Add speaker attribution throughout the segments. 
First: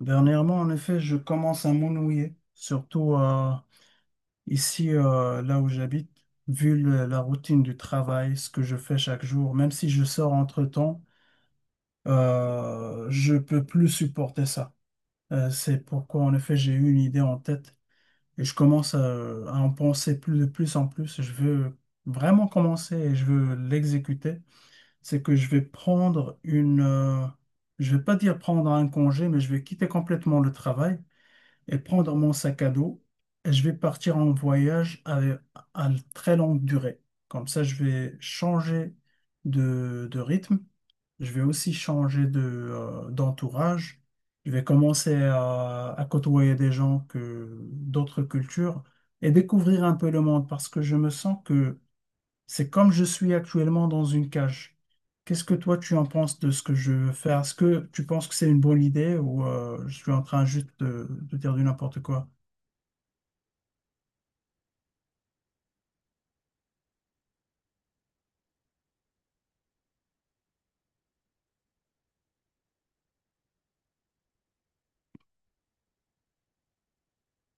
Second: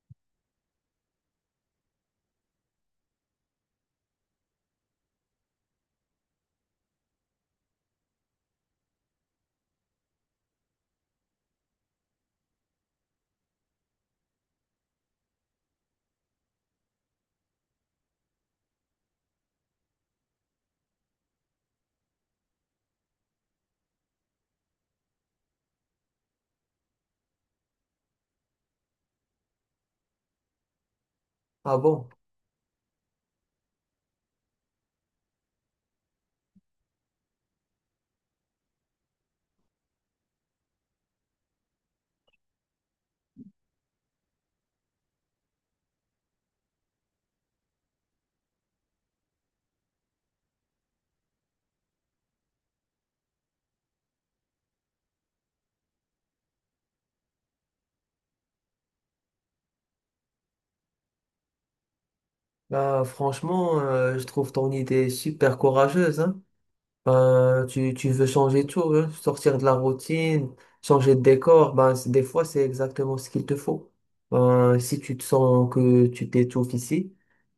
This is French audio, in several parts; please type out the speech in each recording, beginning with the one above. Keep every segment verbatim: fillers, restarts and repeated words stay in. Speaker 1: Dernièrement, en effet, je commence à m'ennuyer, surtout euh, ici, euh, là où j'habite, vu le- la routine du travail, ce que je fais chaque jour, même si je sors entre-temps, euh, je peux plus supporter ça. Euh, c'est pourquoi, en effet, j'ai eu une idée en tête et je commence à, à en penser plus de plus en plus. Je veux vraiment commencer et je veux l'exécuter. C'est que je vais prendre une, euh, je vais pas dire prendre un congé, mais je vais quitter complètement le travail et
Speaker 2: Ah bon?
Speaker 1: prendre mon sac à dos. Et je vais partir en voyage à, à très longue durée. Comme ça, je vais changer de, de rythme. Je vais aussi changer de, euh, d'entourage. Je vais commencer à, à côtoyer des gens que d'autres cultures et découvrir un peu le monde parce que je me sens que c'est comme je suis actuellement dans une cage. Qu'est-ce que toi tu en penses de ce que je veux faire? Est-ce que tu penses que c'est une bonne idée ou euh, je suis en train juste de, de dire du n'importe quoi?
Speaker 2: Bah, franchement, euh, je trouve ton idée super courageuse, hein. Ben, tu, tu veux changer tout, hein, sortir de la routine, changer de décor. Ben, c'est- des fois, c'est exactement ce qu'il te faut. Ben, si tu te sens que tu t'étouffes ici,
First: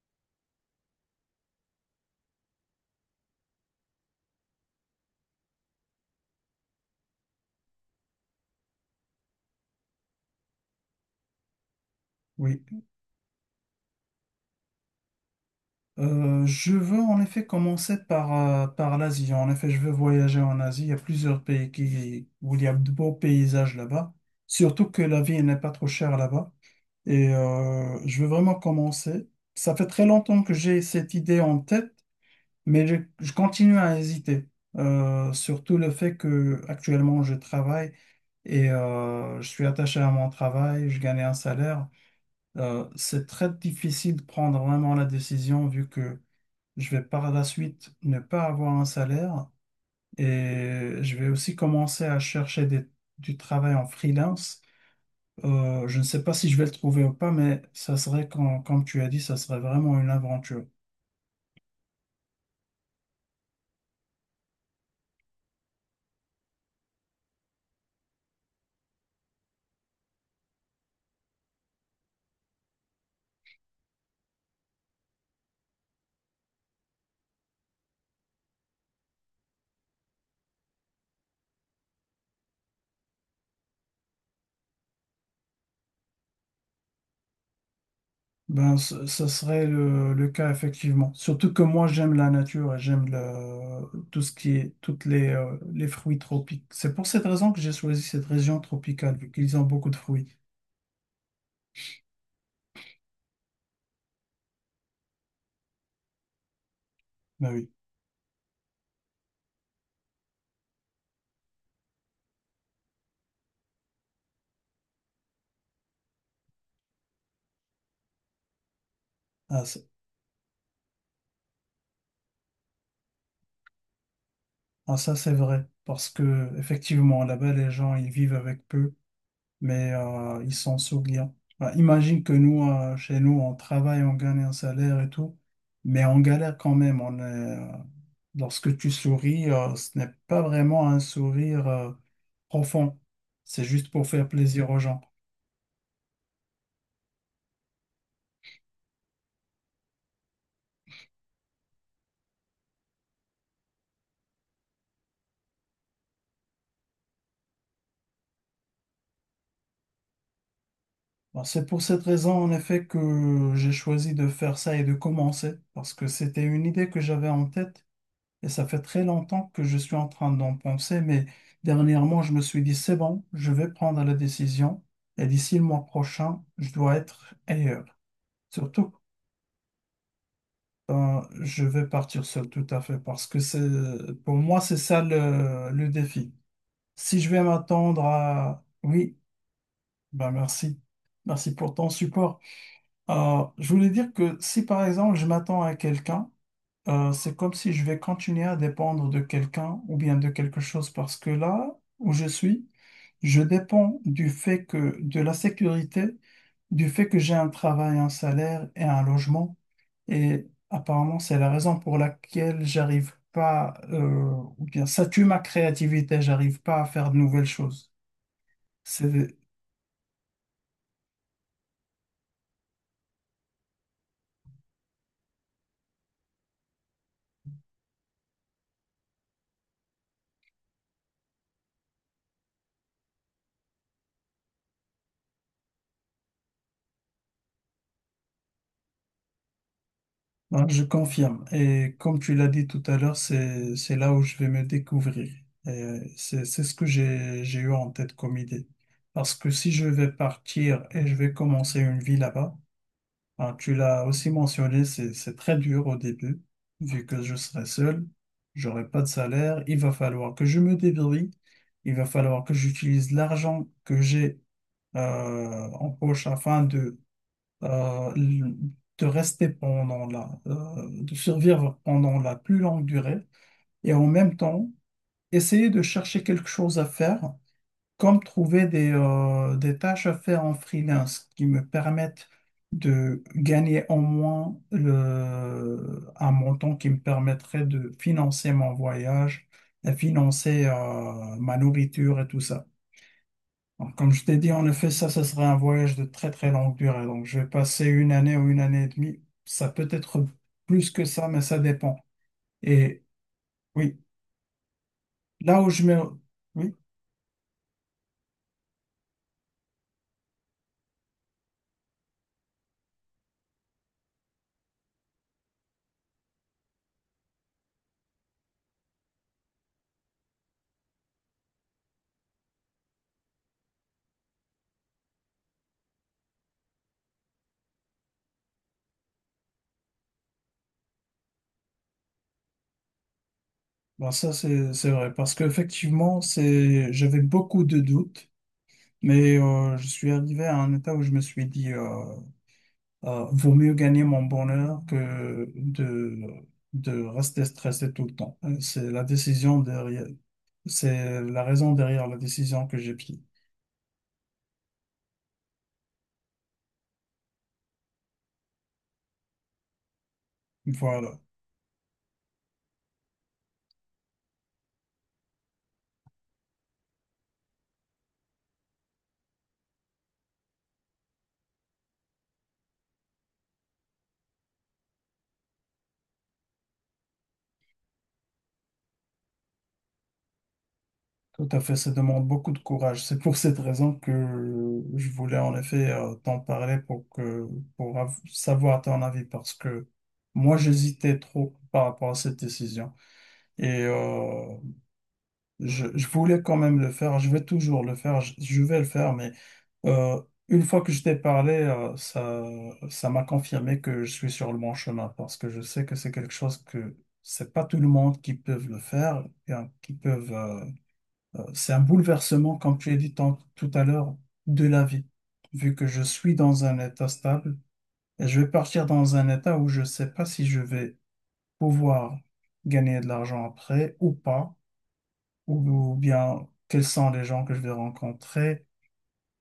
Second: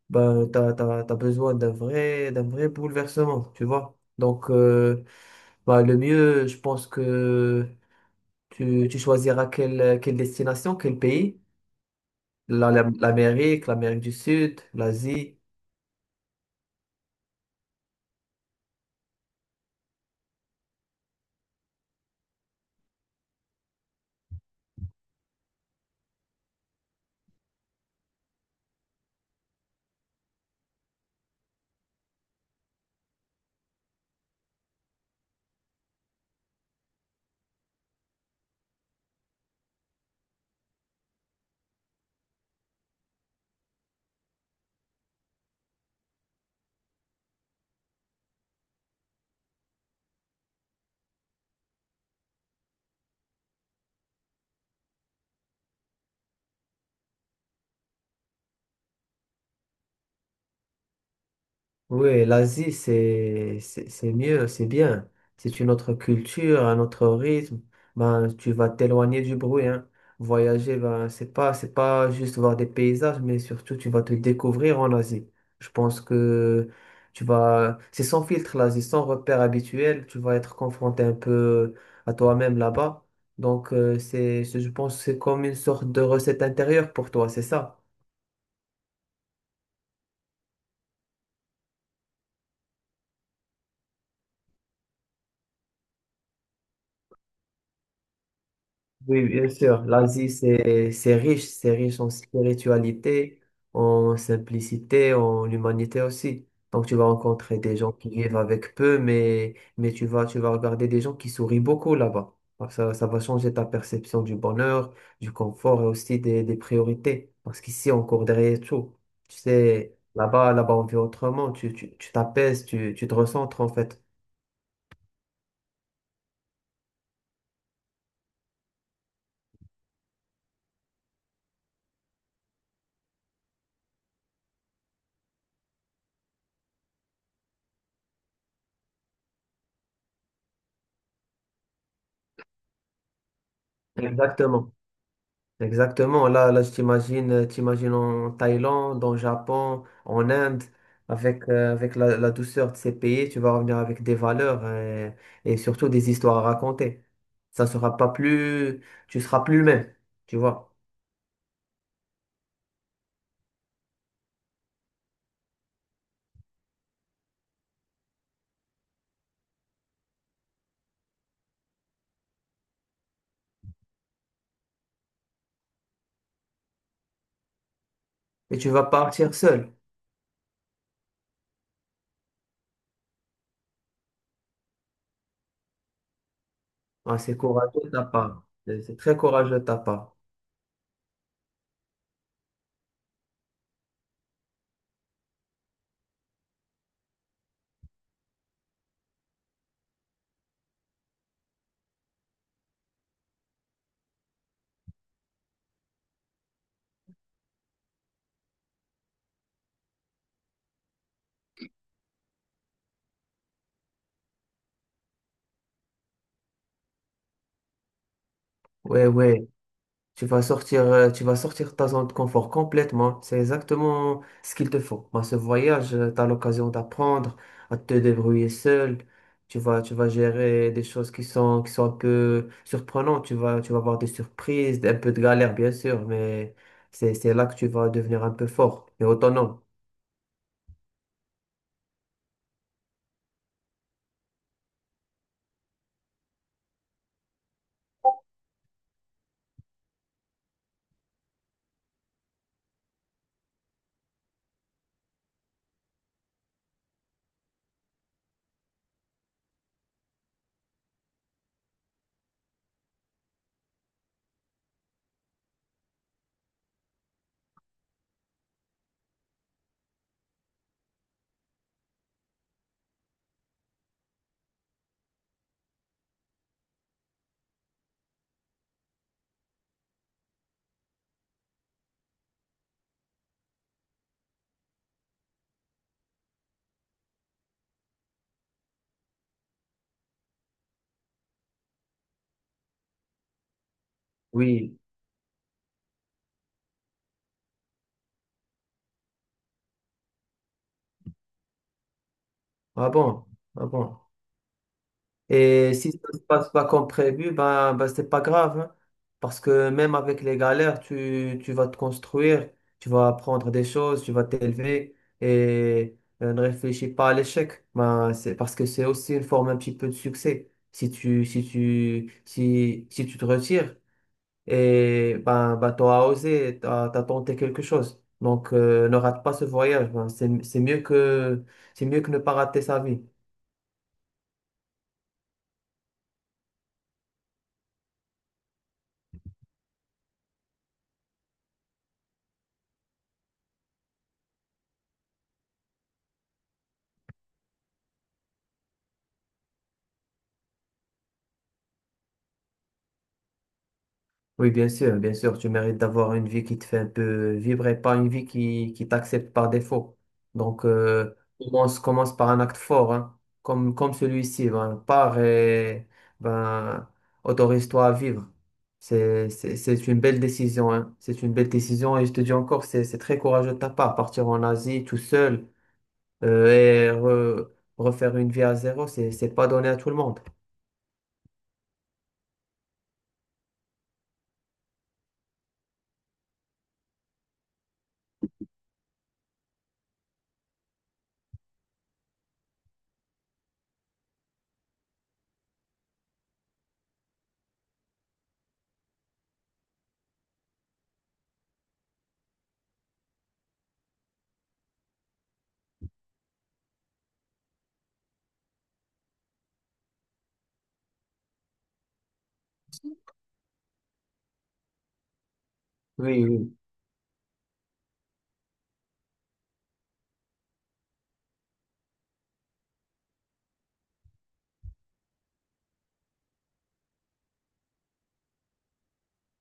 Speaker 2: ben, t'as, t'as, t'as besoin d'un vrai, d'un vrai bouleversement, tu vois. Donc, euh, ben, le mieux, je pense que tu, tu choisiras quelle, quelle destination, quel pays.
Speaker 1: Oui.
Speaker 2: La- la- L'Amérique, l'Amérique du Sud, l'Asie.
Speaker 1: Euh, je veux en effet commencer par, euh, par l'Asie. En effet, je veux voyager en Asie. Il y a plusieurs pays qui, où il y a de beaux paysages là-bas. Surtout que la vie n'est pas trop chère là-bas. Et euh, je veux vraiment commencer. Ça fait très longtemps que j'ai cette idée en tête. Mais je, je continue à hésiter. Euh, surtout le fait que actuellement je travaille et euh, je suis attaché à mon travail, je gagne un salaire. Euh, c'est très difficile de prendre vraiment la décision vu que je vais par la suite ne pas avoir un salaire et je vais aussi commencer à chercher des- du travail en freelance. Euh, je ne sais pas si je vais le trouver ou pas, mais ça serait, quand- comme tu as dit, ça serait vraiment une aventure.
Speaker 2: Oui, l'Asie, c'est, c'est c'est mieux, c'est bien. C'est une autre culture, un autre rythme. Ben, tu vas t'éloigner du bruit, hein. Voyager, ben, c'est pas, c'est pas juste voir des paysages, mais surtout, tu vas te découvrir en Asie. Je pense que tu vas, c'est sans filtre, l'Asie, sans repère habituel. Tu vas être confronté un peu à toi-même là-bas. Donc, euh, c'est, c'est- je pense, que c'est comme une sorte de recette intérieure pour toi, c'est ça?
Speaker 1: Ben, ce, ce serait le, le cas effectivement. Surtout que moi, j'aime la nature et j'aime le- tout ce qui est, toutes les, euh, les fruits tropiques. C'est pour cette raison que j'ai choisi cette région tropicale,
Speaker 2: Oui,
Speaker 1: vu
Speaker 2: bien
Speaker 1: qu'ils ont
Speaker 2: sûr.
Speaker 1: beaucoup de
Speaker 2: L'Asie,
Speaker 1: fruits.
Speaker 2: c'est, c'est riche, c'est riche en spiritualité, en simplicité, en humanité aussi. Donc, tu vas
Speaker 1: Ben
Speaker 2: rencontrer
Speaker 1: oui,
Speaker 2: des gens qui vivent avec peu, mais, mais tu vas, tu vas regarder des gens qui sourient beaucoup là-bas. Alors, Ça, ça va changer ta perception du bonheur, du confort et aussi des, des priorités. Parce qu'ici, on court derrière tout. Tu
Speaker 1: ah, c'est-
Speaker 2: sais, là-bas, là-bas, on vit autrement. Tu, tu, tu t'apaises, tu, tu te recentres en fait.
Speaker 1: ah, ça c'est vrai. Parce que effectivement, là-bas, les gens, ils vivent avec peu. Mais euh, ils s'en souviennent. Bah, imagine que nous, euh, chez nous, on travaille, on gagne un salaire et tout, mais on galère quand même. On est, euh, lorsque tu souris, euh, ce n'est pas vraiment un sourire euh, profond. C'est juste pour faire plaisir
Speaker 2: Exactement.
Speaker 1: aux gens.
Speaker 2: Exactement. Là, là, je t'imagine, euh, t'imagines en Thaïlande, en Japon, en Inde, avec, euh, avec la, la douceur de ces pays, tu vas revenir avec des valeurs euh, et, surtout des histoires à raconter. Ça sera pas plus, tu seras plus le même, tu vois.
Speaker 1: Bon, c'est pour cette raison, en effet, que j'ai choisi de faire ça et de commencer, parce que c'était une idée que j'avais en tête. Et ça fait très longtemps que je suis en train d'en penser, mais dernièrement, je me suis dit, c'est bon, je vais prendre la décision et d'ici le mois prochain, je dois être ailleurs.
Speaker 2: Et tu vas
Speaker 1: Surtout,
Speaker 2: partir seul.
Speaker 1: euh, je vais partir seul tout à fait parce que c'est, pour moi, c'est ça le, le défi.
Speaker 2: Ah,
Speaker 1: Si je
Speaker 2: c'est
Speaker 1: vais
Speaker 2: courageux de ta
Speaker 1: m'attendre
Speaker 2: part.
Speaker 1: à...
Speaker 2: C'est c'est très
Speaker 1: Oui,
Speaker 2: courageux de ta part.
Speaker 1: ben merci. Merci pour ton support. Euh, je voulais dire que si par exemple, je m'attends à quelqu'un, Euh, c'est comme si je vais continuer à dépendre de quelqu'un ou bien de quelque chose parce que là où je suis, je dépends du fait que de la sécurité, du fait que j'ai un travail, un salaire et un logement. Et apparemment, c'est la raison pour laquelle j'arrive pas, euh, ou bien ça tue ma créativité, j'arrive pas à faire de nouvelles choses.
Speaker 2: Ouais,
Speaker 1: C'est
Speaker 2: ouais. Tu vas sortir, euh, tu vas sortir de ta zone de confort complètement. C'est exactement ce qu'il te faut. Dans ce voyage, tu as l'occasion d'apprendre à te débrouiller seul. Tu vas, tu vas gérer des choses qui sont, qui sont un peu surprenantes. Tu vas, tu vas avoir des surprises, un peu de galère, bien sûr, mais c'est, c'est là que tu vas devenir un peu fort et autonome.
Speaker 1: non, je confirme. Et comme tu l'as dit tout à l'heure, c'est, c'est là où je vais me découvrir. Et c'est, c'est ce que j'ai, j'ai eu en tête comme idée. Parce que si je vais partir et je vais commencer une vie là-bas, hein, tu l'as aussi mentionné, c'est, c'est très dur au début, vu que je serai seul, j'aurai pas de salaire, il va falloir que je me débrouille, il va falloir que j'utilise l'argent que j'ai euh, en poche afin de euh, de rester pendant la, euh, de survivre pendant la plus longue durée et en même temps essayer de chercher quelque chose à faire, comme trouver des, euh, des tâches à faire en freelance qui me permettent de gagner au moins le, un montant qui me permettrait de financer mon voyage, de financer, euh, ma nourriture et tout ça. Donc, comme je t'ai dit, en
Speaker 2: Oui.
Speaker 1: effet, ça, ça serait un voyage de très très longue durée. Donc, je vais passer une année ou une année et demie. Ça peut être plus que ça, mais ça dépend.
Speaker 2: Ah
Speaker 1: Et
Speaker 2: bon? Ah
Speaker 1: oui,
Speaker 2: bon?
Speaker 1: là où
Speaker 2: Et
Speaker 1: je
Speaker 2: si
Speaker 1: mets...
Speaker 2: ça ne se passe pas
Speaker 1: Oui,
Speaker 2: comme prévu, ben, ben c'est pas grave, hein. Parce que même avec les galères, tu, tu vas te construire, tu vas apprendre des choses, tu vas t'élever et euh, ne réfléchis pas à l'échec. Ben, c'est parce que c'est aussi une forme un petit peu de succès. Si tu, si tu, si, si tu te retires, et ben, ben tu as osé, tu as, tenté quelque chose. Donc, euh, ne rate pas ce voyage. Ben, c'est, c'est mieux que, c'est mieux que ne pas rater sa vie.
Speaker 1: ben ça c'est c'est vrai. Parce qu'effectivement, c'est... j'avais beaucoup de doutes, mais euh, je suis arrivé à un état où je me suis dit, euh, euh, vaut mieux gagner mon bonheur que de, de rester stressé tout le temps. Euh, C'est la décision derrière... C'est la raison derrière la décision que j'ai prise.
Speaker 2: Oui, bien sûr, bien sûr, tu mérites d'avoir une vie qui te fait un peu vibrer, pas une vie qui, qui t'accepte par défaut. Donc, euh,
Speaker 1: Voilà,
Speaker 2: commence, commence par un acte fort, hein, comme, comme celui-ci. Ben, pars et ben, autorise-toi à vivre. C'est, c'est, c'est une belle décision, hein. C'est une belle décision et je te dis encore, c'est, c'est très courageux de ta part. Partir en Asie tout seul euh, et re- refaire une vie à zéro, c'est, c'est pas donné à tout le monde.
Speaker 1: tout à fait, ça demande beaucoup de courage. C'est pour cette raison que je voulais en effet euh, t'en parler pour que pour av- savoir ton avis parce que moi j'hésitais trop par rapport à cette décision et euh, je, je voulais quand même le faire. Je vais toujours le faire, je, je vais le faire, mais euh, une fois que je t'ai parlé, euh, ça ça m'a confirmé que je suis sur le bon chemin parce que je sais que c'est quelque chose que c'est pas tout le monde qui peut le faire, hein, qui peuvent euh, Euh, C'est un bouleversement, comme tu as dit tant- tout à l'heure, de la vie, vu que je
Speaker 2: Oui,
Speaker 1: suis
Speaker 2: oui.
Speaker 1: dans un état stable et je vais partir dans un état où je ne sais pas si je vais pouvoir gagner de l'argent après ou pas, ou, ou bien quels sont les gens que je vais rencontrer,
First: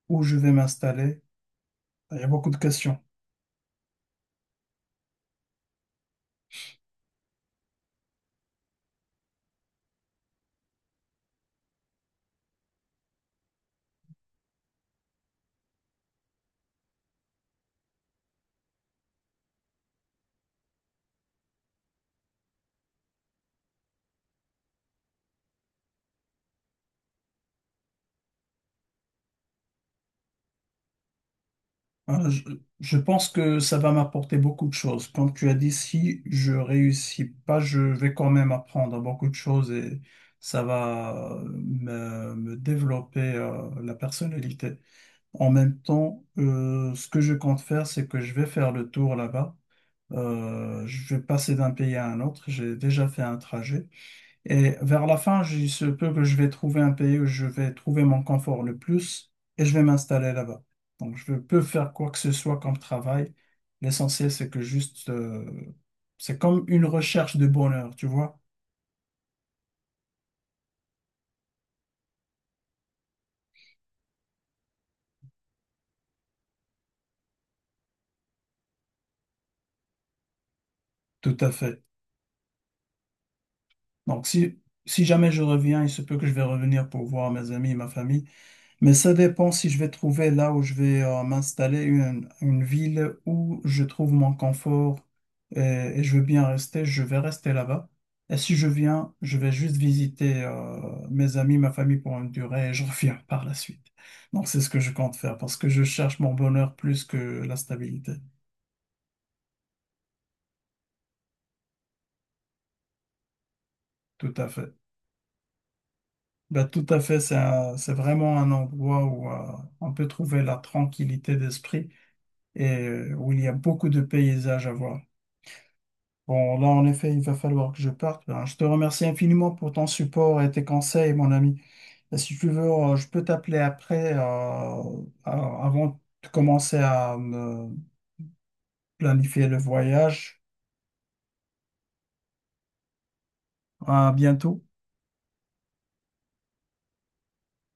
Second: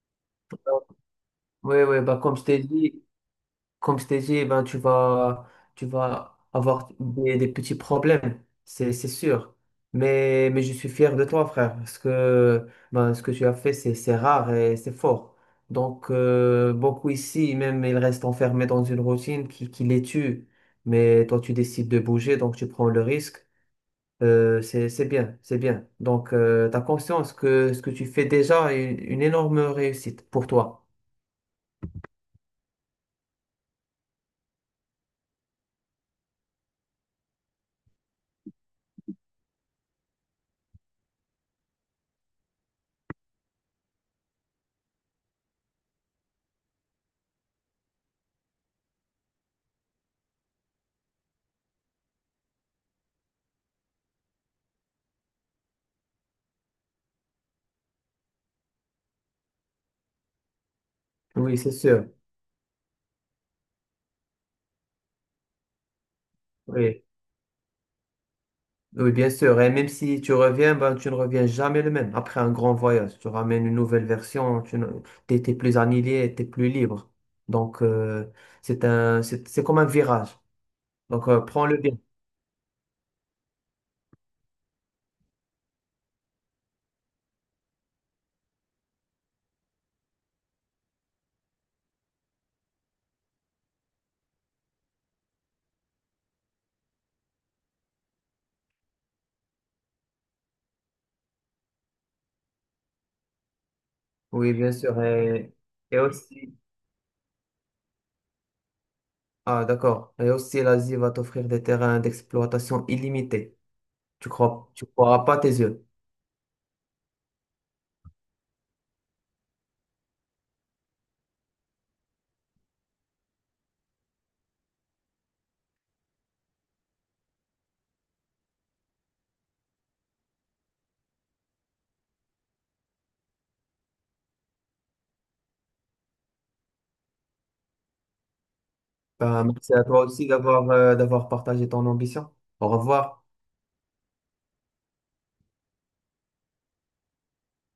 Speaker 1: où je vais m'installer.
Speaker 2: Oui, oui, bah,
Speaker 1: Il y a
Speaker 2: comme je
Speaker 1: beaucoup de
Speaker 2: t'ai
Speaker 1: questions.
Speaker 2: dit. comme je t'ai dit, eh ben, tu vas, tu vas avoir des, des petits problèmes, c'est, c'est sûr. Mais, mais je suis fier de toi, frère, parce que ben, ce que tu as fait, c'est, c'est rare et c'est fort. Donc, euh, beaucoup ici, même, ils restent enfermés dans une routine qui, qui les tue. Mais toi, tu décides de bouger, donc tu prends le risque. Euh, c'est, c'est bien, c'est bien. Donc, tu as conscience que ce que tu fais déjà est une énorme réussite pour toi.
Speaker 1: Euh, Je, je pense que ça va m'apporter beaucoup de choses. Comme tu as dit, si je réussis pas, je vais quand même apprendre beaucoup de choses et ça va euh, me, me développer euh, la personnalité. En même temps, euh, ce que je compte faire, c'est que je vais faire le tour là-bas. Euh, je vais passer d'un pays à un autre. J'ai déjà fait un trajet. Et vers la fin, je- il se peut que je vais trouver un pays où je vais trouver mon confort le plus et je vais m'installer là-bas. Donc, je
Speaker 2: Oui,
Speaker 1: peux
Speaker 2: c'est
Speaker 1: faire
Speaker 2: sûr.
Speaker 1: quoi que ce soit comme travail. L'essentiel, c'est que juste, euh, c'est comme une
Speaker 2: Oui.
Speaker 1: recherche de bonheur, tu vois?
Speaker 2: Oui, bien sûr. Et même si tu reviens, ben, tu ne reviens jamais le même. Après un grand voyage, tu ramènes une nouvelle version, tu es, plus annihilé, tu es plus libre. Donc, euh, c'est un, c'est, c'est comme un virage. Donc,
Speaker 1: Tout
Speaker 2: euh,
Speaker 1: à
Speaker 2: prends-le
Speaker 1: fait.
Speaker 2: bien.
Speaker 1: Donc, si, si jamais je reviens, il se peut que je vais revenir pour voir mes amis et ma famille. Mais ça dépend si je vais trouver là où je vais euh, m'installer une, une ville où je trouve mon confort et, et je veux bien rester, je vais rester là-bas. Et si je viens, je vais juste visiter euh, mes amis, ma famille pour une durée et je reviens par la suite. Donc
Speaker 2: Oui,
Speaker 1: c'est ce
Speaker 2: bien
Speaker 1: que je
Speaker 2: sûr.
Speaker 1: compte faire
Speaker 2: Et,
Speaker 1: parce que je
Speaker 2: et
Speaker 1: cherche mon
Speaker 2: aussi,
Speaker 1: bonheur plus que la stabilité.
Speaker 2: ah, d'accord. Et aussi, l'Asie va t'offrir des terrains d'exploitation illimités. Tu
Speaker 1: Tout à fait.
Speaker 2: crois, tu croiras pas tes yeux.
Speaker 1: Bah, tout à fait, c'est un- c'est vraiment un endroit où euh, on peut trouver la tranquillité d'esprit et euh, où il y a beaucoup de paysages à voir. Bon, là, en effet, il va falloir que je parte. Ben, je te remercie infiniment pour ton support et tes conseils, mon ami. Et si tu veux, euh, je peux t'appeler après, euh, a- avant de commencer à me
Speaker 2: Ben,
Speaker 1: planifier le
Speaker 2: merci à toi aussi
Speaker 1: voyage.
Speaker 2: d'avoir, euh, d'avoir partagé ton ambition. Au revoir.
Speaker 1: À bientôt.